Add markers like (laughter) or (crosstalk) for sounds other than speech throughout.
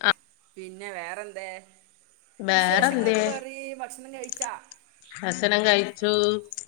ആ പിന്നെ വേറെന്തേ വിശേഷങ്ങളൊക്കെ ബേറെന്തയ് പറയ് ഭക്ഷണം കഴിച്ചാ ഭക്ഷണം കഴിച്ചു.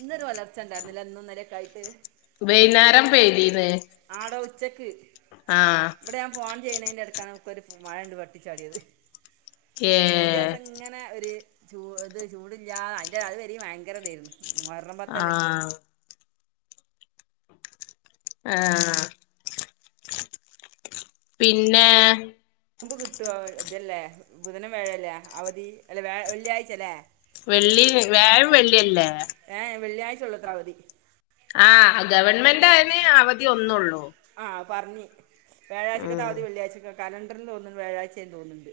ഇന്നരു ഒലർച്ച ഉണ്ടായിരുന്നല്ല. ഇന്നും ഇന്നലൊക്കെ ആയിട്ട് വൈന്നേരം വൈകുന്നേരം പെയ്തി ആ ഉച്ചക്ക് ആ ചെയണന്റെ അടുക്കാണ് നമുക്കൊരു മഴണ്ട് വട്ടിച്ചാടിയത് ഏ അതിന്റെസം ഇങ്ങനെ ഒരു ചൂ ഇത് ചൂട ഇല്ലാതെ അതി അത് വരി ഭയങ്കര ഇതായിരുന്നു മുഹറം ആ പത്തന്നെ ആ പിന്നെ പമ്പ് കിട്ടുവ ഇതല്ലേ ബുധനും വ്യഴല്ലേ അവധി അല്ല വ വെള്ളിയാഴ്ച അല്ലേ വെള്ളി വ്യാഴം വെള്ളിയല്ലേ (unintelligible) ത്രാഅവധി ആ ഗവൺമെന്റ് അതിന് അവധി ഒന്നുള്ളൂ ആ പറഞ് വ്യാഴാഴ്ചക്കതെ ഉം അവധി വെള്ളിയാഴ്ചക്കെ കലണ്ടറിന്ന് തോന്നുന്നുണ്ട് വ്യാഴ്ചേ തോന്നുണ്ട്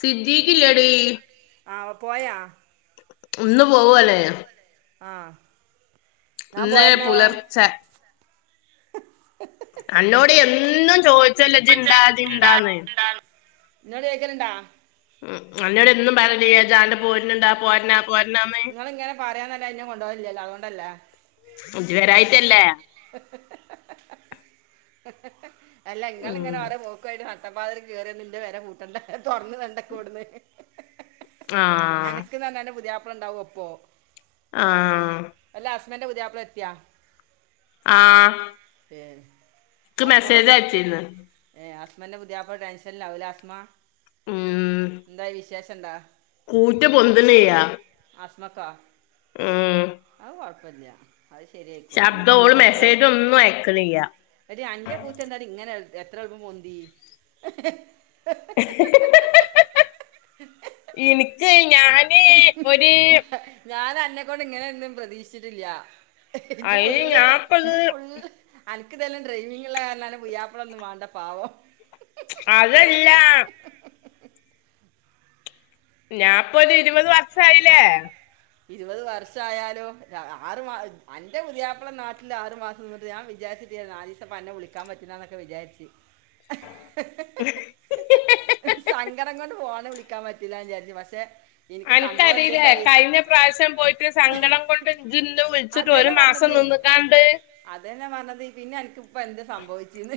സിദ്ധിിക്കില്ലടി ആ പോയാ ഒന്ന് പോവ ല്ലേ ആ ഇന്ന് പുലർചെ അന്നോട് എന്നും ചോയ് ച്ചല്ലോ ജ്ജ്ണ്ട ജ്ജ്ണ്ടാന്ന് ന്നോട് ചോയിക്കൽണ്ടോ? എന്നോട് എന്നും പറയൽണ്ട് ജ്ജ്ആണ്ട് പോര്ണ് ണ്ടോ? പോരന ങ്ങള് ഇങ്ങനെ പറയാന്നല്ല ഇ ന്നെ കൊണ്ടോല്ലല്ലോ അതുകൊണ്ടല്ലേ ജ്ജ് വരായിട്ടല്ലേ ഹ ഹ അല്ല ങ്ങള് ങ്ങനെ ഉം ഓരോ പോക്കുആയിട്ട് നട്ടപ്പത്തിരക്ക് കേയറിയ ന്റെ പെര പൂട്ടണ്ട തുറന്ന് വെണ്ടക്കോടന്ന് ആഹ് അനക്ക് ന്ന് നാന്റെ അന്റെ പുതീയാപ്ല ണ്ടാവും ഒപ്പൊ ആ അന്റെ പുതിയാപ്ല എത്യ ആ ഏ ആസ്മപ്പറത്തെ അയച്ചിന്ന് ഏ ആസ്മൻ്റെ പുതിയാപ്പള ടെൻഷനിലാവൂല്ലെ ആസ്മ ഉം എന്താ വിശേഷംണ്ടാ കൂറ്റ് പൊന്തനെയാ അസ്മക്കോ ഉം പ്പല്ല അത് ശരിയയിക്കോളു അന്റെ ശബ്ദം ഓള് പൂച്ച എത്ര മെസ്സേജ് ഒന്നും അയക്ക്ണിയ്യ എടീ അന്റെ പൂച്ച എന്താടീ ഇങ്ങനെ എത്ര എളുപ്പം പൊന്തി ഇന്ക്ക് ഞാനന്നെക്കൊണ്ട് ഇങ്ങനെന്നും പ്രതീക്ഷിച്ചിട്ടില്ല. ഇജ്ജ് അയിന് ഫുള്ള് ഞാപ്പത് ഇജ്ജ് ഫുള്ള് അനക്ക് തന്നെ ഡ്രൈവിങ്ങള്ള കാരണം പുയ്യാപ്പള ഒന്നും വേണ്ട പാവം അതല്ല ഞാപ്പൊരു ഇരുപത് വർഷയില്ലേ ഇരുപത് വർഷായാലും ആറ് മാ അന്റെ പുതിയാപ്പള നാട്ടില് ആറ് മാസം നിന്നിട്ട് ഞാൻ വിച നാലിസ പ്പന്നെ വിളിക്കാൻ പറ്റുല ന്നൊക്കെ വിചാരിച്ച് സങ്കടം കൊണ്ട് പോണ വിളിക്കാൻ പറ്റില്ല വിചാരിച്ച് പക്ഷെ എനിക്ക് സംഭവം അൻക്കറീലേ എന്തുണ്ടായി കഴിഞ്ഞ പ്രാവശ്യം പോയിട്ട് സങ്കടം കൊണ്ട് ഇജ്ജ് ഇന്നേ വിളിച്ചിട്ട് ഒരു അതന്നെ മാസം പറഞ്ഞത് നിന്ന്കാണ്ട് അതന്നെ പറഞ്ഞത് പിന്നെ അനക് ഇപ്പോ എന്ത് സംഭവിച്ച്ന്ന്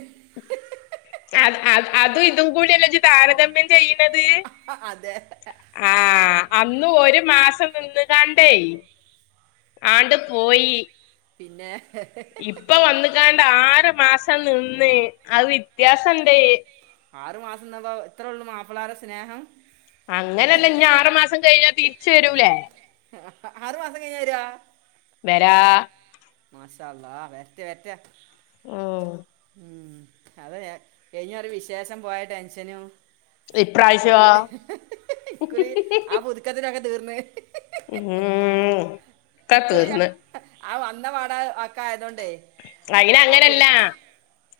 അത് അത് അതും ഇതും കൂടിയല്ലേ ഇജ്ജ് താരതമ്യം ചെയ്യുന്നത് അതെ ആ അന്ന് ഒരു മാസം നിന്ന കാണ്ടേ ആണ്ട് പോയി പിന്നെ ഇപ്പൊ വന്ന് കാണ്ട് ആറ് മാസം നിന്ന് അത് ആ വ്യത്യാസണ്ട് ആറു മാസം നിന്നപ്പോ ഇത്രോള്ളു മപ്പളാരെ സ്നേഹം അങ്ങനെല്ല ഇഞ് ആറു മാസം കഴിഞ്ഞാ തിരിച്ച് വരൂലേ ആറ് മാസം കഴിഞ്ഞ വരോ വരാ മാഷാഅല്ലാഹ്‌ വരട്ടെ ആഹ ഉം അത് കഴിഞ്ഞ ഒരു വിശേഷം പോയ ടെൻഷനും ഒക്കെ ഇപ്രാവശ്യോ കൂട്ടി ഇകുറി ആ പുതുക്കത്തിനൊക്കെ തീർന്ന ഏഹ്ഹ് ഇക്കുറിയ ആ വന്ന പാടെ അതൊക്കെ ആയതൊണ്ട് അയിന അങ്ങനല്ല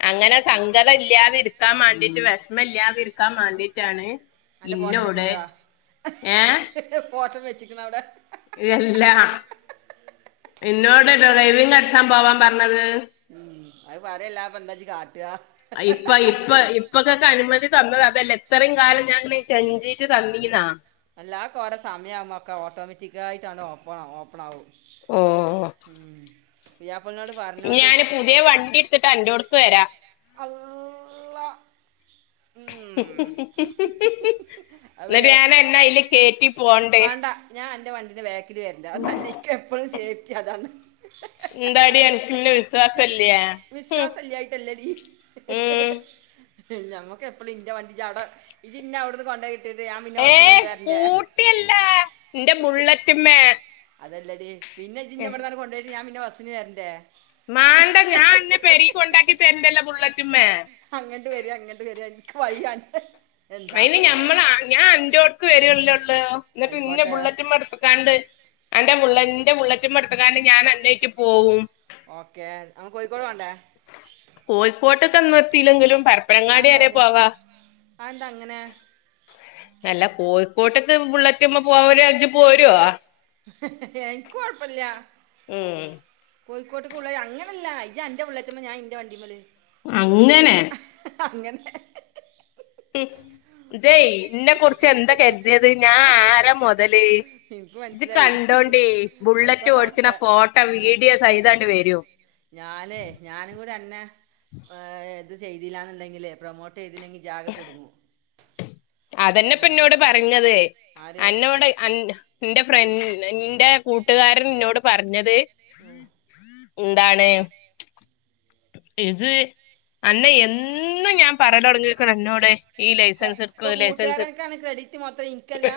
അങ്ങനെ സങ്കടം ഇല്ലാതെ ഇരുത്താൻ വേണ്ടിട്ട് വിഷമം ഇല്ലാതെ ഇരിക്കാൻ വേണ്ടിയിട്ടാണ് അന്റെ ഫോട്ടം വെച്ചിക്കണ അതാ ഫോ ട്ടം വെച്ചിക്കണ അവിടെ ഇല്ല എന്നോട് ഡ്രൈവിങ് പഠിക്കാൻ പോവാൻ പറഞ്ഞത് അത് പറയല്ലാതെ പ്പോ എന്താപ്പോ ഇജ് ഇപ്പ ഇപ്പ ഇപ്പൊക്കൊക്കെ അനുമതി തന്നത് അതല്ല എത്രയും കാലം ഞാങ്ങനെ കെഞ്ചീട്ട് തന്നിന്നാ അല്ലാ കുറെ സമയമാകുമൊക്കെ ഓട്ടോമാറ്റിക്കായിയിട്ടാണ് ഓപ്പൺ ഓപ്പൺ ആകും ഓ ഉം പു ഞാന് പുതിയ വണ്ടി എടുത്തിട്ട് അന്റോഡ്ക്ക് വരാ അള്ളാ.. ഹ്ഹ ഹ് (inaudible) അവല പോണ്ട് വേണ്ട ഞാൻ എന്റെ വണ്ടീന്റെ ബേങ്കിൽ വരണ്ട് അല്ലിക്ക എപ്പോഴും സേഫ്റ്റി അതാണ് എന്താടി അനക് ഇന്നേ വിശ്വാസല്യേ ഞമ്മക്ക് എപ്പഴും ഇന്റെ വണ്ടി അവിടെ ഇയ്യ് ഇന്നേ അവിടുന്ന് കൊണ്ട ഏഹ് സ്കൂട്ടി അല്ല ഇന്റെ ബുള്ളെറ്റ്മ്മേ അതല്ലടി പിന്നെ ഇജ് ഇന്നേ ഇവിടന്നെ കൊണ്ട് പോയിട്ട് ഞാൻ പിന്നെ ബസ്സിന് വരണ്ടേ മാണ്ട ഞാൻ അന്നെ പെരേക്ക് കൊണ്ടാക്കി തരണ്ടല്ലോ ബുള്ളറ്റ്മ്മേ അങ്ങട്ട് വരി അങ്ങട്ട് വരി എനിക്ക് വയ്യ അയിന് ഞമ്മൾ ഞാൻ അന്റോഡ്ക്ക് വരല്ലോള്ളൂ എന്നിട്ട് പിന്നെ ആയിക്കോട്ടെ ബുള്ളറ്റ് മടുത്തക്കാണ്ട് എന്റെ ബുള്ളറ്റ്മ്മൽ എന്റെ ബുള്ളറ്റ്മ്മൽ എടുത്ത്ക്കേണ്ട ഞാൻ എന്നേറ്റ് പോകും ഓക്കെ അമ്മക്ക് കോഴിക്കോട് പോണ്ടേ അവിടേക്കൊന്നും എത്തില്ലെങ്കിലും പരപ്പനങ്ങാടി വരെ പോവാ ആ എന്താ അങ്ങനെ അല്ല കോഴിക്കോട്ക്ക് ബുള്ളറ്റ്മ്മൽ പോവാൻ വിചാരിച്ച ഇജ് പോരോ ഏഹ്ഹ് എനിക്ക് കൊയപ്പം ഇല്ല ഉം കോഴിക്കോട്ടക്ക് പോണേ അങ്ങനല്ല ഇയ്യ് അന്റെ ബുള്ളറ്റ്മ്മൽ ഞാൻ ഇന്റെ വണ്ടിമ്മൽ അങ്ങനെ അങ്ങനെ ഹ്ഹ ഇജ് എന്നെ കുറിച്ച് എന്താ കരുതിയത് ഞാൻ ആരാ മൊതല് എനിക്ക് ഇജ് മനസ്സിലായി കണ്ടോണ്ടി ബുള്ളറ്റ് ആയിക്കോട്ടെ ഓടിക്കണ ഓക്കെ ഫോട്ടോ വീഡിയോ സഹിദം അങ്ങട്ട് വരും ഞാനെ ഞാനും കൂടി അന്നേ ഏ ത് ചെയ്തില്ലാന്നുണ്ടെങ്കില് പ്രൊമോട്ട് ചെയ്തില്ലെങ്കിൽ ഇജാകെ കുടുങ്ങും അതന്നെപ്പന്നോട് പറഞ്ഞത് ആര് എന്നോട് എന്റെ അൻ- ഫ്രണ്ട്റെ കൂട്ടുകാരൻ നിന്നോട് പറഞ്ഞത് ഉം. എന്താണ് ഇത് അന്നെ എന്ന ഞാൻ പറയല തുടങ്ങക്കണ എന്നോട് ഈ ഇപ്പൊ ലൈസൻസ് ഇപ്പൊ എടുക്കും ലൈസൻസ് കൂട്ടുകാരനക്കാണ് ക്രെഡിറ്റ് മൊത്തം ഇനിക്കല്ല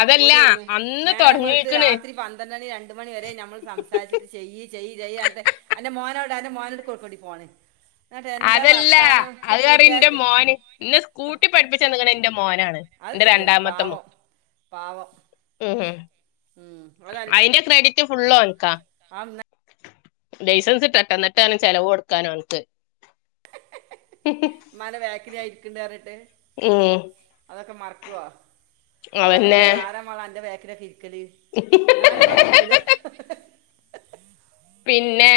അതല്ല പോടി അവിടുന്ന് അന്ന് നേരം വെളുത്ത് തൊടങ്ങിക്ക്ണ് രാത്രി പന്ത്രണ്ട് മണി രണ്ട മണി വരെെയ നമ്മൾ സംസാരിച്ചിട്ട് ചെയ്യ ചെയ് ചെയ്യ് അൻ്റെ മോനോട് എ്റെ മോനോട് കൊടുക്കടി ഫോണ് എന്നിട്ട് എന്താ അതല്ല വർത്താനം ഇപ്പൊ അത് പറി ഇൻറെ കൂട്ടുകാരത്തി മോന് ഇന്ന സ്കൂട്ടി പഠിപ്പിച്ച നിങ്ങണ ഇന്റെ മോനാണ് അത് എന്റെ ശരിയാണ് രണ്ടാമത്തെ മു പാവം പാവം ഉ ഉം അതി അതിന്റ ക്രഡിറ്റ് ഫുള്ള് ഓള്ക്കാ ആം (unintelligible) ലൈസൻസ് ഇട്ടട്ടെന്നിട്ടാണ് ചെിലവ് കൊടുക്കാനോ അവനക്ക് ഇമ്മനെ ബാക്കിലാണ്ഇരിക്കണത് ന്നു പറഞ്ഞിട്ട് ഏ ഓനൊക്കെ മറക്കുവാ ഓനല്ലാതെ ആരാന്റെ ബേക്കിലൊക്കെ ഞാനി വതിരിക്കൂല പിന്നെ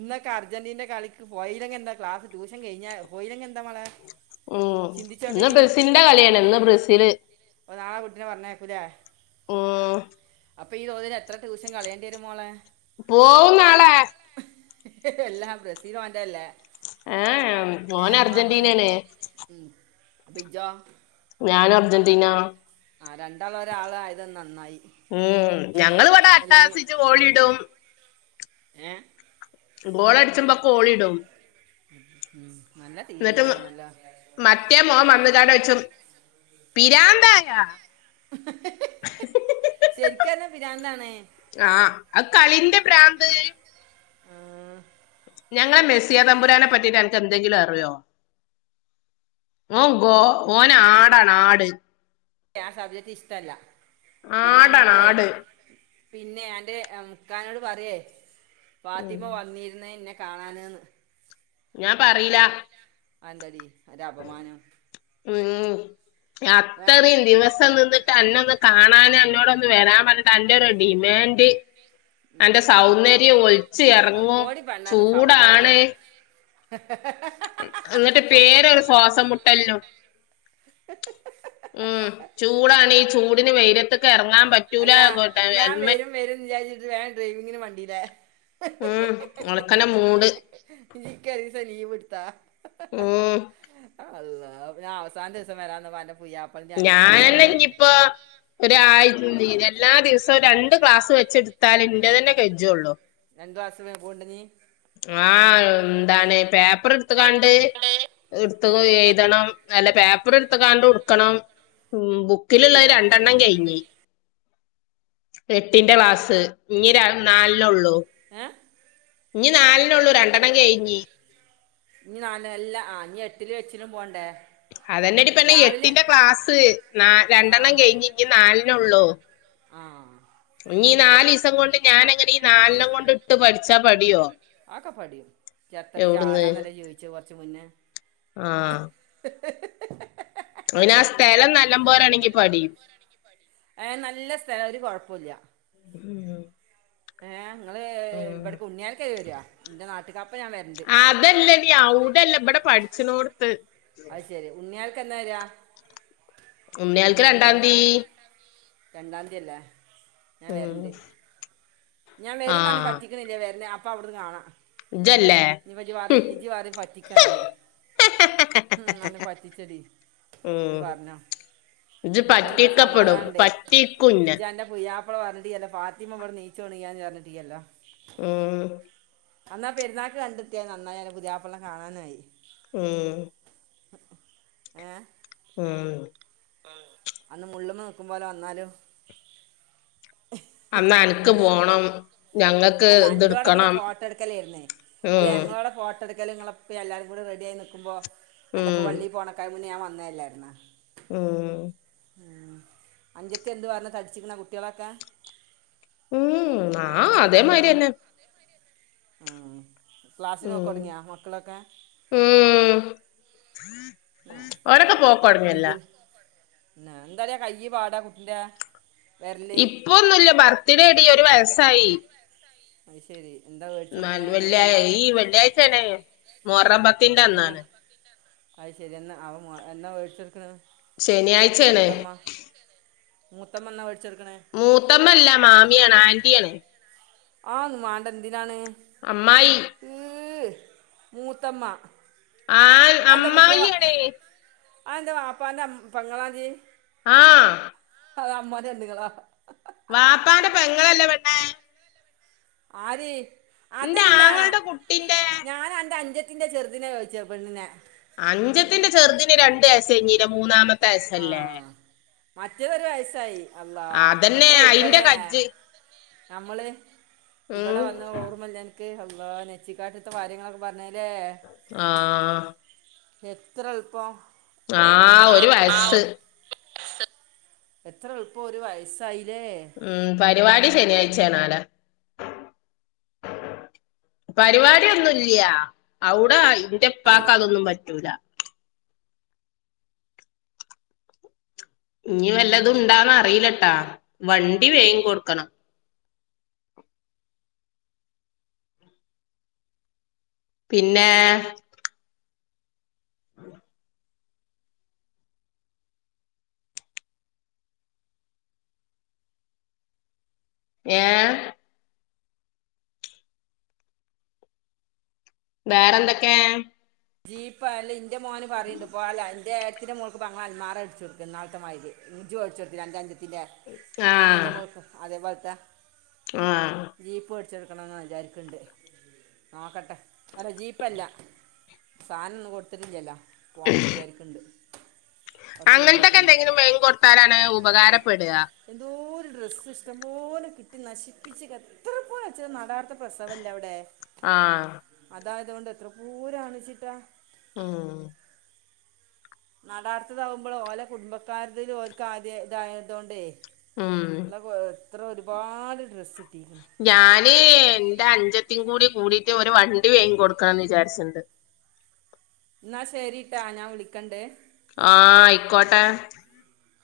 ഇന്നൊെ അർജന്റീന്റെ കളിക്ക് പോയില്ലെങ്ക എന്താ ക്ലാസ് ട്യഷൻ കഴിഞ്ഞാ പോയില്ലെങ്കിൽ എന്താ മളെ ഉം ഇന്ന് ബ്രസീലിന്റെ കളിയാണ് ഇന്ന് ബ്രസീല് ഓ നാളെ കുട്ടിനെ പറഞ്ഞേക്കൂലേ ഉം അപ്പം ഈ തോതിൽ എത്ര ദിവസം കളേണ്ടി വരും മോളെ പോവും നാളെ എല്ലാം ബ്രസീൽ ഒന്റെതാലേ ഏ മോന അർജന്റീനാണ് ഇജ്ജോ ഞൻ അർജന്റ്റീന ആ രണ്ടാളും ഒരാള ആയത് നന്നായി ഉം ഞങ്ങൾഇവിടെ അല്ലെങ്കിൽ അട്ടാസിച്ച് കോഴിയിടും ഏ ഗോളടിച്ച്മ്പോ ഓളിടും ഉം നല്ല എന്നിട്ട് തീരുമാനമാണല്ലോ മറ്റേ മോൻ വന്നിക്കാണ്ട് ചോയിച്ചും പിരാന്തായ ശരിക്കല്ലാ പിരാന്ത്‌ണേ ആ കളിന്റെ ഭ്രാന്ത് ആ ഞങ്ങളെ മെസ്സിയ തമ്പുരനെ പറ്റിട്ട് എനക്ക് എന്തെങ്കിലും അറിയോ ഓ ഗ ഓനെ ആടാണ് ആട് ആ സബ്ജക്റ്റ് ഇഷ്ടല്ല പിന്നെ ആടാണ് നമ്മുക്ക് ആട് പിന്നെ എൻ്റെ ഇക്കാനോട് പറയേ ഉം ഫാത്തിമ്മ വന്നിരുന്ന എന്നെ കാണാനെന്ന് ഞാൻ പറയില ആ ന്തടി ഒരു അപമാനം ഉ അത്രയും ദിവസം നിന്നിട്ട് എന്നൊന്ന് കാണാനോ അന്നോടൊന്ന് വരാൻ പറഞ്ഞിട്ട് അന്റെറ ഒരു ഡിമാൻഡ് ഉം അന്റെ സൗന്ദര്യം ഒലിച്ചു ആ ഇറങ്ങും പോടി പെണ്ണാണ് ചൂടാണ് സൗന്ദര്യം എന്നിട്ട് പേരു ഒര് ശ്വാസ മുട്ടലോ (unintelligible) ഉ ചൂടാണ് ഈ ചൂടിന് വെയില് ത്തൊക്കെ ഇറങ്ങാൻ അല്ല ഞാൻ വരും വരും വിചാരിച്ചിട്ട് വേഗം ഡ്രൈവിങ്ങിന് വണ്ടില്ലേ ഉം ഒലക്കന്റെ മൂട് ഇജ്ജ് യ്ക്ക് ഒരീസം ലീവ് എടുത്തോ ഉം അള്ളാ ഞാൻ അവസാനത്തെ ദിവസം വരാന്ന് അന്റെ മ്മ പുയ്യാപ്പളന്റെ ഞാനന്നെ ഞ്ഞിയിപ്പോഒരാഴ് നിരല്ലാ ദിവസം രണ്ട് ഗ്ലാസ് വെച്ചെടുത്താലെ ന്റെ തന്നെ കജ്യള്ളു ഗാസ് മേ പോണ്ട നീ ആഹ എന്താണ് പേപ്പറ്ട് ത്ത്ക്കാണ്ട് ഇട്ത്ത്ട എഴുതണം നല്ല പേപ്പറ്ട്ത്ത്ക്കാണ്ടുട്ക്കണം ഉ ബുക്കിലുള്ള പറ്റുവോ രണ്ടെണ്ണം കഴിഞ്ഞി എട്ടിന്റെ ക്ലാസ് ഇഞ്ഞ് നാലെണ്ണള്ളു ഏ ഇനി നാലണ്ണള്ളു രണ്ടെണ്ണം കഴിഞ്ഞ് ഇനി നാലണ്ണം അല്ല എട്ടിലും എച്ചിനും പോണ്ടേ അതലെടിപ്പണെ രാവിലെ എട്ടിന്റെ ക്ലാസ് ന രണ്ടെണ്ണം കഴിഞ്ഞ് ഞ്ഞ് നാലണ്ണ ഉള്ളു ആഹ ഇനി നാലിസം കൊണ്ട് ഞാനെ ങ്ങനെ നാലണ്ണം കൊണ്ട് ഇട്ട് പഠിച്ചാ പടിയോ ആക്കെ പടിയും എത്രയും ചാരാന്നല്ല ചോയിച്ചേ കൊറച്ച് മുന്നേ ആഹ അയിനാ സ്ഥലം നല്ല പോരാണെങ്കി പ ടീം ആഏ നല്ല സ്ഥലം ഒരു കൊഴപ്പുല്ല ഉം ഏ ങ്ങള് ഉം ഇവിട ഉണ്യാല ക വര്യാ എന്റെ നാട്ട് അതല്ലേ ടി അവ്ടെല്ല ഇവിടെ പഠിച്നോടുത്ത് അത് ശെരി ഉണ്ണിയൽക്ക് എന്നാ വര്യാ ഉണിയാൾക്ക് രണ്ടാം തീ രണ്ടതിയല്ലേ ഞാൻ ഉം. വരണ്ട് ഞാൻ ആ വരും ന്ന് പറ്റിക് ണില്ല വരുന്ന അപ്പ അവിടുന്ന് കാണാം ഇജല്ലേ ന് പ്പജ് ഹും. പറിംജ് പ റിം പറ്റിക്കണ്ന്ന് ഉം അനെപറ്റിച്ചെടി നീ പറഞ്ഞോ ഇത് അതോണ്ടൊക്കെ ഒരു പറ്റക്കപ്പെടും പറ്റീക്കുന്നെ മാപ്പള പറഞ്ഞിട്ടി അന്റെ ഫാത്തിമനിച്ചോ ന്നില് നീച്ചുണിഞാന്ന് പറഞ്ഞിട്ടീല്ലോ ഉം. എന്നാ പെരുന്നാക്ക് കണ്ടെത്തിയ നന്നായിഅ ന്റെപുതിയാപ്ല കാണാനയി ഉം ഏ ഉം അന്ന് മുള്ളുമ നോക്കുമ പോോലെ വന്നാലു അന്നാ അനിക്ക് പോണം ഞങ്ങൾക്ക് അല്ല അന്റോടെ പിന്നെ ഇത്ടുക്കണം ഫോട്ടോ എടുക്കലായിരുന്നേ അല്ല ഞങ്ങളോടെ ഫോട്ട എടുക്ക എലങ്ങളപ്പോ എല്ലാരും കൂടെ റെഡി ക്കല്ല ആയി നക്കുമ്പോ അന്റെ ഇപ്പ ഉം. വള്ളിൽ പോണക്കായുമ മുന്ന ഞാൻ വന്താണെ ഞാൻ വന്നതല്ലായിുന്ന ഉം ഉ അഞ്ചത്തെ എന്ത് പറ തടിച്ചിക്കണ കുട്ടികളൊക്കെ ഉം ആ അതേമാതിരി തന്നെ ക്ലാസ്സി നോക്ക ഉം. തുടങ്ങിയാ മക്കളൊക്കെ ഉം. ഏഹ് ഓരൊക്കെ പോക്കോടമയല്ല എന്താ ടീ കയ്യ് പാടാ കുട്ടിന്റെ വിരല് ഇപ്പൊന്നുല്ല ബർത്ത്ഡേ എടി ഒരു വയസ്സായി അ ശരി എന്താ എന്നാ മേടിച്ചെടുക്കണ് വെള്ളിയ മൂത്തമ്മ ഈ വെള്ളിയാഴ്ചണ മോറമ്പത്തിന്റെ എന്നാ അന്നാണ് അത് ശരി എന്നാ അവ എന്നാ മേഴിച്ചടുക്കണ ശനിയാഴ്ചയാണ് മൂത്തമ്മ മ തമന്ന വ മൂത്ത എവിട്ന്നാ മൂത്തമ്മല്ല മാമിയാണ് ആന്റിയാണ് ആഹ ന മാണ്ട എന്തിനാണ് അമ്മായി ഏ മൂത്തമ്മ ആ അമ്മായിയടെ ആ എന്റെ വപ്പാന്റെ പംഗളാജീ ആ അത അമ്മാന്റെ ബന്ധുക്കളട്ടോ വാപ്പാടെ പെങ്ങളല്ലേ പെണ്ണെ ആര് അതല്ല ആങ്ങളുടെ കുട്ടിന്റെ ഞാൻ എന്റെ അഞ്ച വീന്റെ ചെറുതിനെ വിളിച്ച പെണ്ണിനെ അഞ്ചത്തിന്റെ ചെറുതിന് രണ്ടു വയസ്സ കഴഞ്ഞീര മൂന്നാമത്തെ വയസ്സല്ലേ മറ്റേതു ഒരു വയസായി അള്ളാ അതന്നെ എത്ര അയിന്റെ ഉളുപ്പലേ കജ്ജ് നമ്മൾ ഉം ഇവിടെ വന്ന് ഓർമ്മല്ല എനിക്ക് നെച്ചിക്കാട്ടത്തെ കാര്യങ്ങളൊക്കെ പറ ആ എത്ര എളുപ്പം ആ ഒരു വയസ്സ് എത്ര എളുപ്പം ഒരു വയസ്സായി ഉം പരിപാടി ശനിയാഴ്ചയാനവിടെ പരിപാടി ഓന്നുംല്യ അവിടെ ആയി എന്റെ ഉപ്പാക്ക് അതൊന്നും പറ്റൂല ഇനി വല്ലതു ഉണ്ടാന്ന് അറിയിലട്ടാ വണ്ടി വേകം കൊടുക്കണം പിന്നെ ഏ വേറെന്തൊക്കെ ജീപ്പ് അല്ലെ എന്റെ മോന് പറണ്ട് ഇപ്പോ അല്ല എന്റെ എടാത്തിന്റെ മോൾക്ക് പ അന്മാറ അടിച്ച കൊടുക്കു ഇന്നാളാത്തെ മതിരി ഇഞ് ജു ഒഴിച്ചുടുത്തി അന്റെ അഞ്ചത്തിന്റെ ആങ്ങളുടെ മക്ക് അതേ പോലത്തെ ആ മേടിച്ചു കൊടുക്കണോന് വിചാരിക്കണ്ട് നോക്കട്ടെ അല്ല ജീപ്പല്ല സാധനം ഒന്നും കൊടുത്തിട്ടില്ലലാ പോണംന്ന് വിചാരിക്കണ്ട് അങ്ങനത്തൊക്കെ എന്തെങ്കിലും മെൻങ്ങി കൊടുത്താലാണ് ഉപകാരപ്പെടുക എന്തോ ഡ്രസ്സ് ഇഷ്ടംപോലെ കിട്ടി നശിപ്പിച്ച് എത്ര പോലെ നടാത്ത പ്രസവല്ല അവിടെ ആഹ് അതായതുകൊണ്ട് എത്ര പൂരംണചിട്ടാ മു നടാർത്തതാകുമ്പോൾ ഓലെ കുടുംബക്കാരുതി ഓക്ക് ആദ്യം ഇതായതുകൊണ്ടേ മു ഇത്ര ഒരുപാട് ഡ്രസ്സ് കിട്ടിയിരിക്കുന്നു ഞാനേ എന്റെ അഞ്ചത്തി കൂടി കൂടിട്ട് ഒരു വണ്ടി വേങ്ങി കൊടുക്കണംന്ന് വിചാരിച്ചിണ്ട് എന്നാ ശരിട്ടാ ഞാൻ വിളിക്കണ്ടേ ആ ആയിക്കോട്ടെ